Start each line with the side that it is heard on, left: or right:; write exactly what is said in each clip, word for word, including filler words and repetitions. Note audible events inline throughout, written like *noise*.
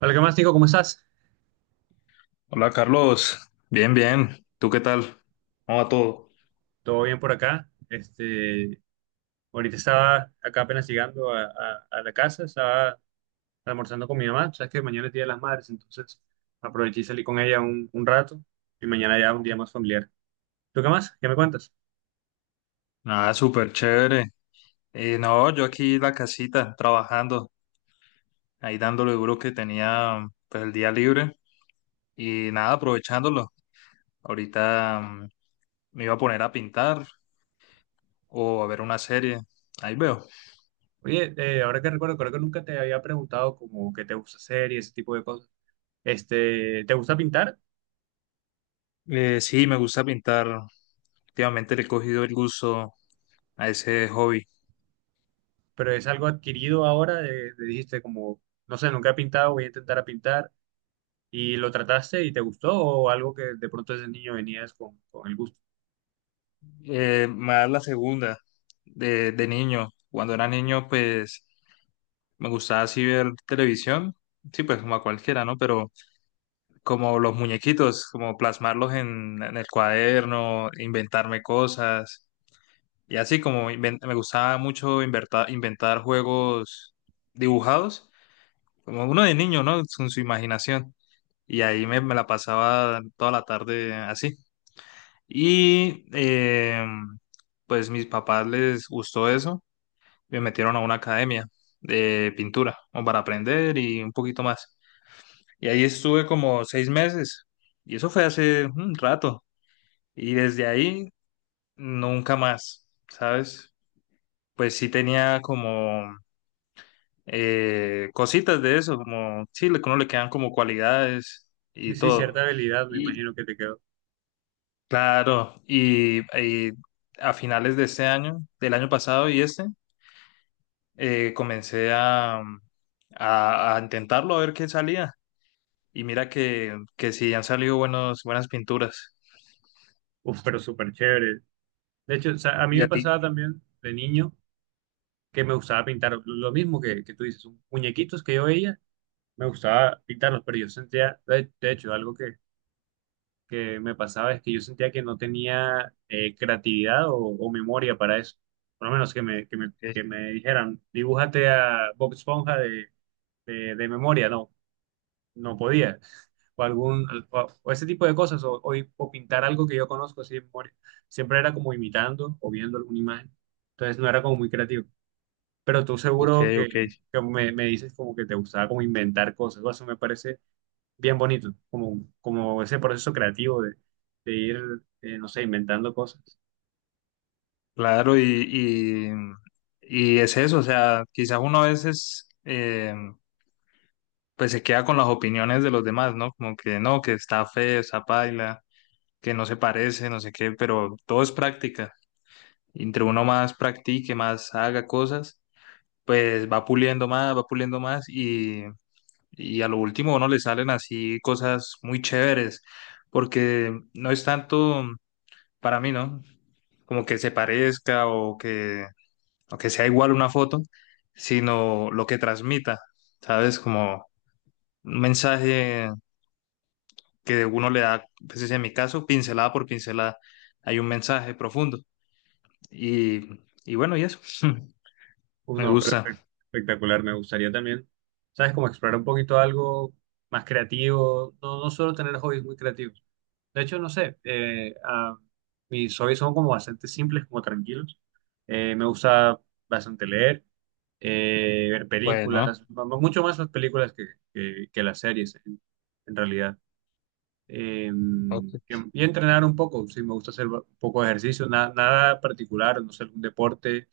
right: Hola, ¿qué más, Nico? ¿Cómo estás?
left: Hola Carlos, bien, bien. ¿Tú qué tal? ¿Cómo va todo?
right: ¿Todo bien por acá? Este, ahorita estaba acá apenas llegando a, a- a la casa, estaba almorzando con mi mamá. Sabes que mañana es Día de las Madres, entonces aproveché y salí con ella un, un rato y mañana ya un día más familiar. ¿Tú qué más? ¿Qué me cuentas?
left: Nada, súper chévere. Eh, no, yo aquí en la casita trabajando, ahí dándole duro que tenía pues el día libre y nada, aprovechándolo. Ahorita mm, me iba a poner a pintar o a ver una serie. Ahí veo.
right: Oye, eh, ahora que recuerdo, creo que nunca te había preguntado como qué te gusta hacer y ese tipo de cosas. Este, ¿te gusta pintar?
left: Eh, sí, me gusta pintar. Últimamente le he cogido el gusto a ese hobby.
right: Pero es algo adquirido ahora, de, de- dijiste como, no sé, nunca he pintado, voy a intentar a pintar. ¿Y lo trataste y te gustó o algo que de pronto desde niño venías con, con el gusto?
left: Eh, más la segunda, de, de niño. Cuando era niño, pues me gustaba así ver televisión, sí, pues como a cualquiera, ¿no? Pero como los muñequitos, como plasmarlos en, en el cuaderno, inventarme cosas. Y así como inven- me gustaba mucho inventar, inventar juegos dibujados, como uno de niño, ¿no? Con su imaginación. Y ahí me, me la pasaba toda la tarde así. Y eh, pues mis papás les gustó eso, me metieron a una academia de pintura, como para aprender y un poquito más. Y ahí estuve como seis meses. Y eso fue hace un rato. Y desde ahí, nunca más, ¿sabes? Pues sí tenía como eh, cositas de eso, como sí, le- uno le quedan como cualidades y
right: Sí, sí,
left: todo.
right: cierta habilidad me
left: Y
right: imagino que te quedó.
left: claro, y, y a finales de este año, del año pasado y este, eh, comencé a, a, a intentarlo a ver qué salía. Y mira que, que sí han salido buenos, buenas pinturas.
right: *laughs* Uf, pero súper chévere. De hecho, o sea, a mí
left: ¿Y
right: me
left: a ti?
right: pasaba también de niño que me gustaba pintar lo mismo que, que tú dices, un- muñequitos que yo veía, me gustaba pintarlos, pero yo sentía, de, de hecho, algo que, que me pasaba es que yo sentía que no tenía eh, creatividad o, o memoria para eso. Por lo menos que me, que me, que me dijeran, dibújate a Bob Esponja de, de de memoria, ¿no? No podía. O, algún, o, o ese tipo de cosas, o, o, o pintar algo que yo conozco así de memoria. Siempre era como imitando o viendo alguna imagen. Entonces no era como muy creativo. Pero tú
left: Ok,
right: seguro que,
left: ok,
right: que me, me dices como que te gustaba como inventar cosas. O eso me parece bien bonito, como, como ese proceso creativo de, de ir, eh, no sé, inventando cosas.
left: claro, y, y, y es eso, o sea, quizás uno a veces eh, pues se queda con las opiniones de los demás, ¿no? Como que no, que está feo, está paila, que no se parece, no sé qué, pero todo es práctica. Entre uno más practique, más haga cosas, pues va puliendo más, va puliendo más y, y a lo último a uno le salen así cosas muy chéveres, porque no es tanto para mí, ¿no? Como que se parezca o que aunque sea igual una foto, sino lo que transmita, ¿sabes? Como un mensaje que uno le da, pues en mi caso, pincelada por pincelada, hay un mensaje profundo. Y, y bueno, y eso, *laughs*
right: Uf,
left: me
right: no, pero
left: gusta.
right: espe- espectacular. Me gustaría también, ¿sabes? Como explorar un poquito algo más creativo. No, no solo tener hobbies muy creativos. De hecho, no sé, eh, ah, mis hobbies son como bastante simples, como tranquilos. Eh, me gusta bastante leer, eh, ver
left: Bueno,
right: películas, mu- mu- mucho más las películas que, que- que las series, en, en realidad. Eh, y,
left: ok.
right: y entrenar un poco, sí, me gusta hacer ba- un poco de ejercicio, na- nada particular, no sé, algún deporte,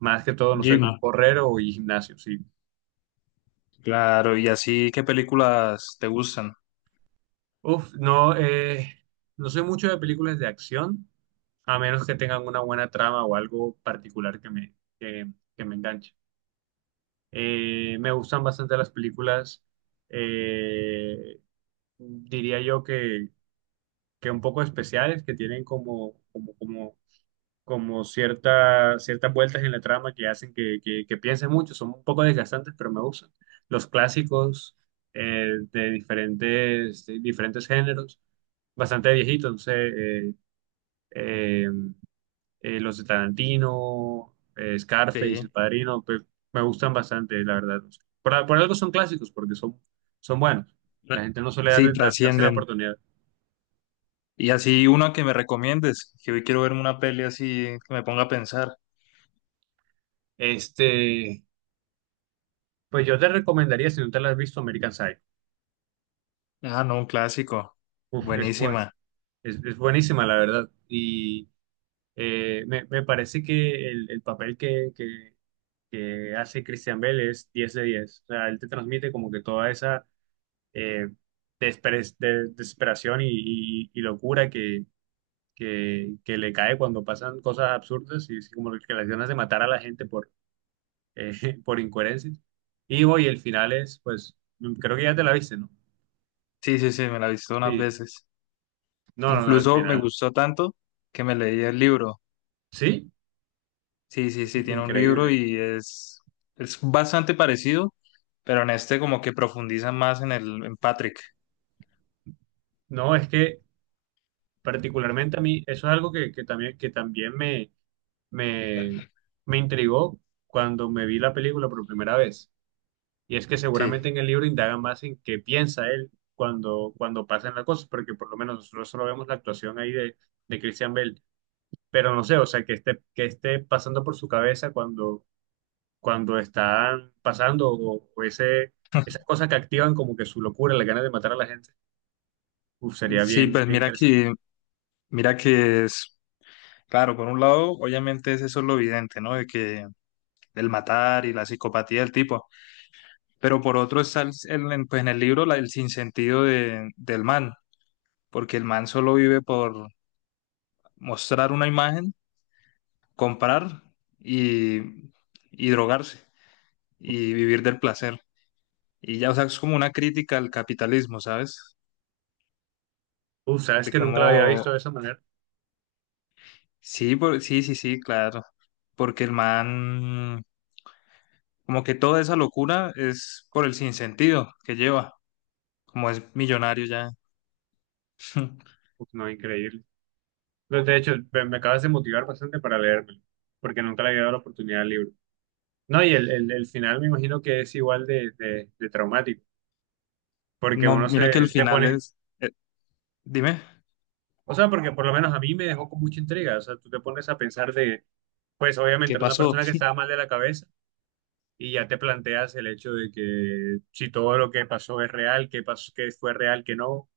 right: más que todo, no sé,
left: Jim,
right: como correr o ir gimnasio, sí.
left: claro, y así, ¿qué películas te gustan?
right: Uf, no, eh, no soy mucho de películas de acción. A menos que tengan una buena trama o algo particular que me, que, que me enganche. Eh, me gustan bastante las películas, eh, diría yo que, que un poco especiales, que tienen como, como, como, como cierta, ciertas vueltas en la trama que hacen que, que, que piense mucho, son un poco desgastantes, pero me gustan. Los clásicos, eh, de diferentes, de diferentes géneros, bastante viejitos, no sé. eh, eh, eh, los de Tarantino, eh,
left: Sí,
right: Scarface, El Padrino, pues me gustan bastante, la verdad. Por, por algo son clásicos, porque son, son buenos.
left: tra-
right: La gente no suele
left: sí,
right: dar- dar- darse la
left: trascienden.
right: oportunidad.
left: Y así una que me recomiendes, que hoy quiero verme una peli así que me ponga a pensar.
right: Este, pues yo te recomendaría, si no te la has visto, American Psycho.
left: Ah, no, un clásico.
right: Uf, es buen-
left: Buenísima.
right: es, es buenísima, la verdad. Y eh, me, me parece que el, el papel que, que, que hace Christian Bale es diez de diez. O sea, él te transmite como que toda esa eh, desper- de- desesperación y, y- y locura que, que, que le cae cuando pasan cosas absurdas y así como que las ganas de matar a la gente por, eh, *laughs* por incoherencias. Y hoy el final es, pues, mm, creo que ya te la viste, ¿no?
left: Sí, sí, sí, me la he visto unas
right: Sí,
left: veces.
right: no, no, no, el
left: Incluso me
right: final.
left: gustó tanto que me leí el libro.
right: Sí,
left: Sí, sí, sí, tiene un libro
right: increíble.
left: y es, es bastante parecido, pero en este como que profundiza más en el, en Patrick.
right: No, es que particularmente a mí, eso es algo que, que también, que también me, me, me intrigó cuando me vi la película por primera vez. Y es que seguramente
left: Sí.
right: en el libro indaga más en qué piensa él cuando, cuando pasan las cosas, porque por lo menos nosotros solo vemos la actuación ahí de, de Christian Bale, pero no sé, o sea, que esté, que esté pasando por su cabeza cuando, cuando están pasando o, o ese, esas
left: *laughs*
right: cosas que activan como que su locura, la ganas de matar a la gente, uf, sería
left: Sí,
right: bien,
left: pues
right: bien
left: mira
right: interesante.
left: que, mira que es, claro, por un lado, obviamente es eso lo evidente, ¿no? De que el matar y la psicopatía del tipo, pero por otro está el, el- en, pues en el libro la, el sinsentido de, del man, porque el man solo vive por mostrar una imagen comprar y, y drogarse y vivir del placer. Y ya, o sea, es como una crítica al capitalismo, ¿sabes?
right: Uf, sabes
left: De
right: que nunca lo había
left: cómo,
right: visto de esa manera,
left: sí, por- sí, sí, sí, claro. Porque el man, como que toda esa locura es por el sinsentido que lleva, como es millonario ya. *laughs*
right: uf, no, increíble. De hecho, me, me acabas de motivar bastante para leérmelo, porque nunca le había dado la oportunidad al libro. No, y el, el, el final me imagino que es igual de, de, de traumático, porque uno
left: No, mira
right: se
left: que el
right: te
left: final
right: pone,
left: es, eh, dime,
right: o sea, porque por lo menos a mí me dejó con mucha intriga, o sea, tú te pones a pensar de, pues obviamente
left: ¿qué
right: era una
left: pasó?
right: persona que estaba mal de la cabeza y ya te planteas el hecho de que si todo lo que pasó es real, qué pasó, qué fue real, qué no,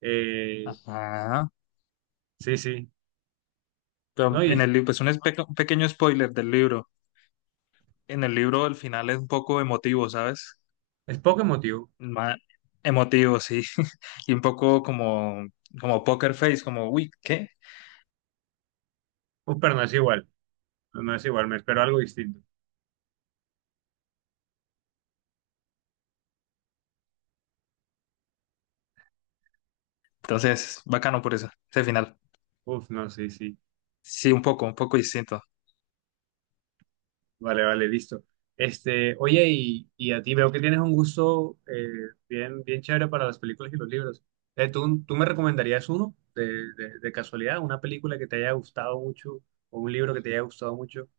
right: eh,
left: Ajá.
right: sí, sí, no,
left: Pero en
right: y
left: el libro, pues un espe- un pequeño spoiler del libro. En el libro el final es un poco emotivo, ¿sabes?
right: es poco emotivo,
left: ma- emotivo, sí. *laughs* Y un poco como, como poker face, como, uy, ¿qué?
right: uf, pero no es igual, no es igual, me espero algo distinto,
left: Entonces, bacano por eso, ese final.
right: uf, no, sí, sí.
left: Sí, un poco, un poco distinto.
right: Vale, vale, listo. Este, oye, y, y a ti veo que tienes un gusto eh, bien, bien chévere para las películas y los libros. Eh, ¿tú, Tú me recomendarías uno de, de- de casualidad, ¿una película que te haya gustado mucho o un libro que te haya gustado mucho?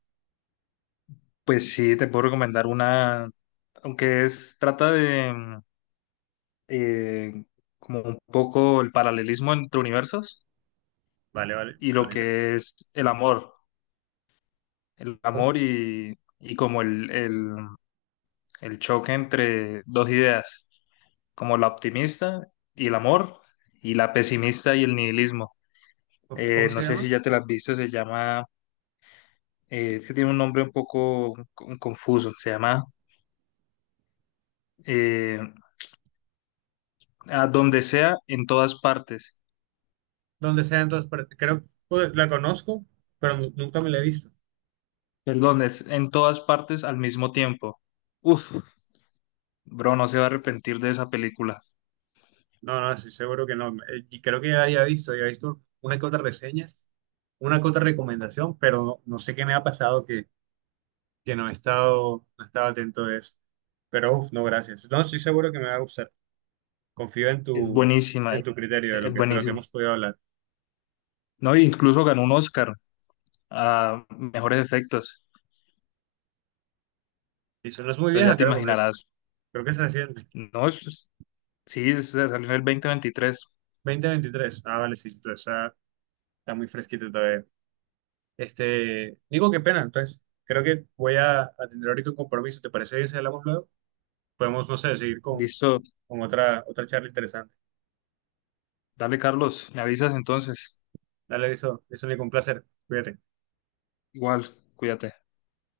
left: Pues sí, te puedo recomendar una, aunque es, trata de mm, eh, como un poco el paralelismo entre universos
right: Vale, vale,
left: y lo
right: suena interesante.
left: que es el amor, el
right: ¿Cómo,
left: amor y, y como el, el, el choque entre dos ideas, como la optimista y el amor y la pesimista y el nihilismo.
right: cómo-
left: Eh,
right: se
left: no sé si
right: llama?
left: ya te la has visto, se llama, eh, es que tiene un nombre un poco con- confuso, se llama eh, A donde sea, en todas partes.
right: Donde sea, entonces, pero creo pues, la conozco, pero nu- nunca me la he visto.
left: Perdón, es en todas partes al mismo tiempo. Uf, bro, no se va a arrepentir de esa película.
right: No, no, sí seguro que no. Eh, y creo que ya había visto, había visto una que otra reseña, una que otra recomendación, pero no, no sé qué me ha pasado que no he estado, no he estado atento de eso. Pero uf, no, gracias. No, estoy seguro que me va a gustar. Confío en
left: Es
right: tu,
left: buenísima,
right: en
left: eh,
right: tu criterio de lo
left: es
right: que, de lo que
left: buenísima.
right: hemos podido hablar.
left: No, e incluso ganó un Oscar a mejores efectos.
right: Y eso no es muy
left: Entonces ya
right: vieja,
left: te
right: creo que es,
left: imaginarás.
right: creo que es reciente.
left: No, es sí, es- salió en el dos mil veintitrés.
right: dos mil veintitrés. Ah, vale, sí, entonces está, está muy fresquito todavía. Este, digo, qué pena, entonces creo que voy a, a tener ahorita un compromiso. ¿Te parece bien si hablamos luego? Podemos, no sé, seguir con,
left: Listo.
right: con otra, otra charla interesante.
left: Dale, Carlos. Me avisas entonces.
right: Dale, eso, eso, Nico, un placer. Cuídate.
left: Igual, cuídate.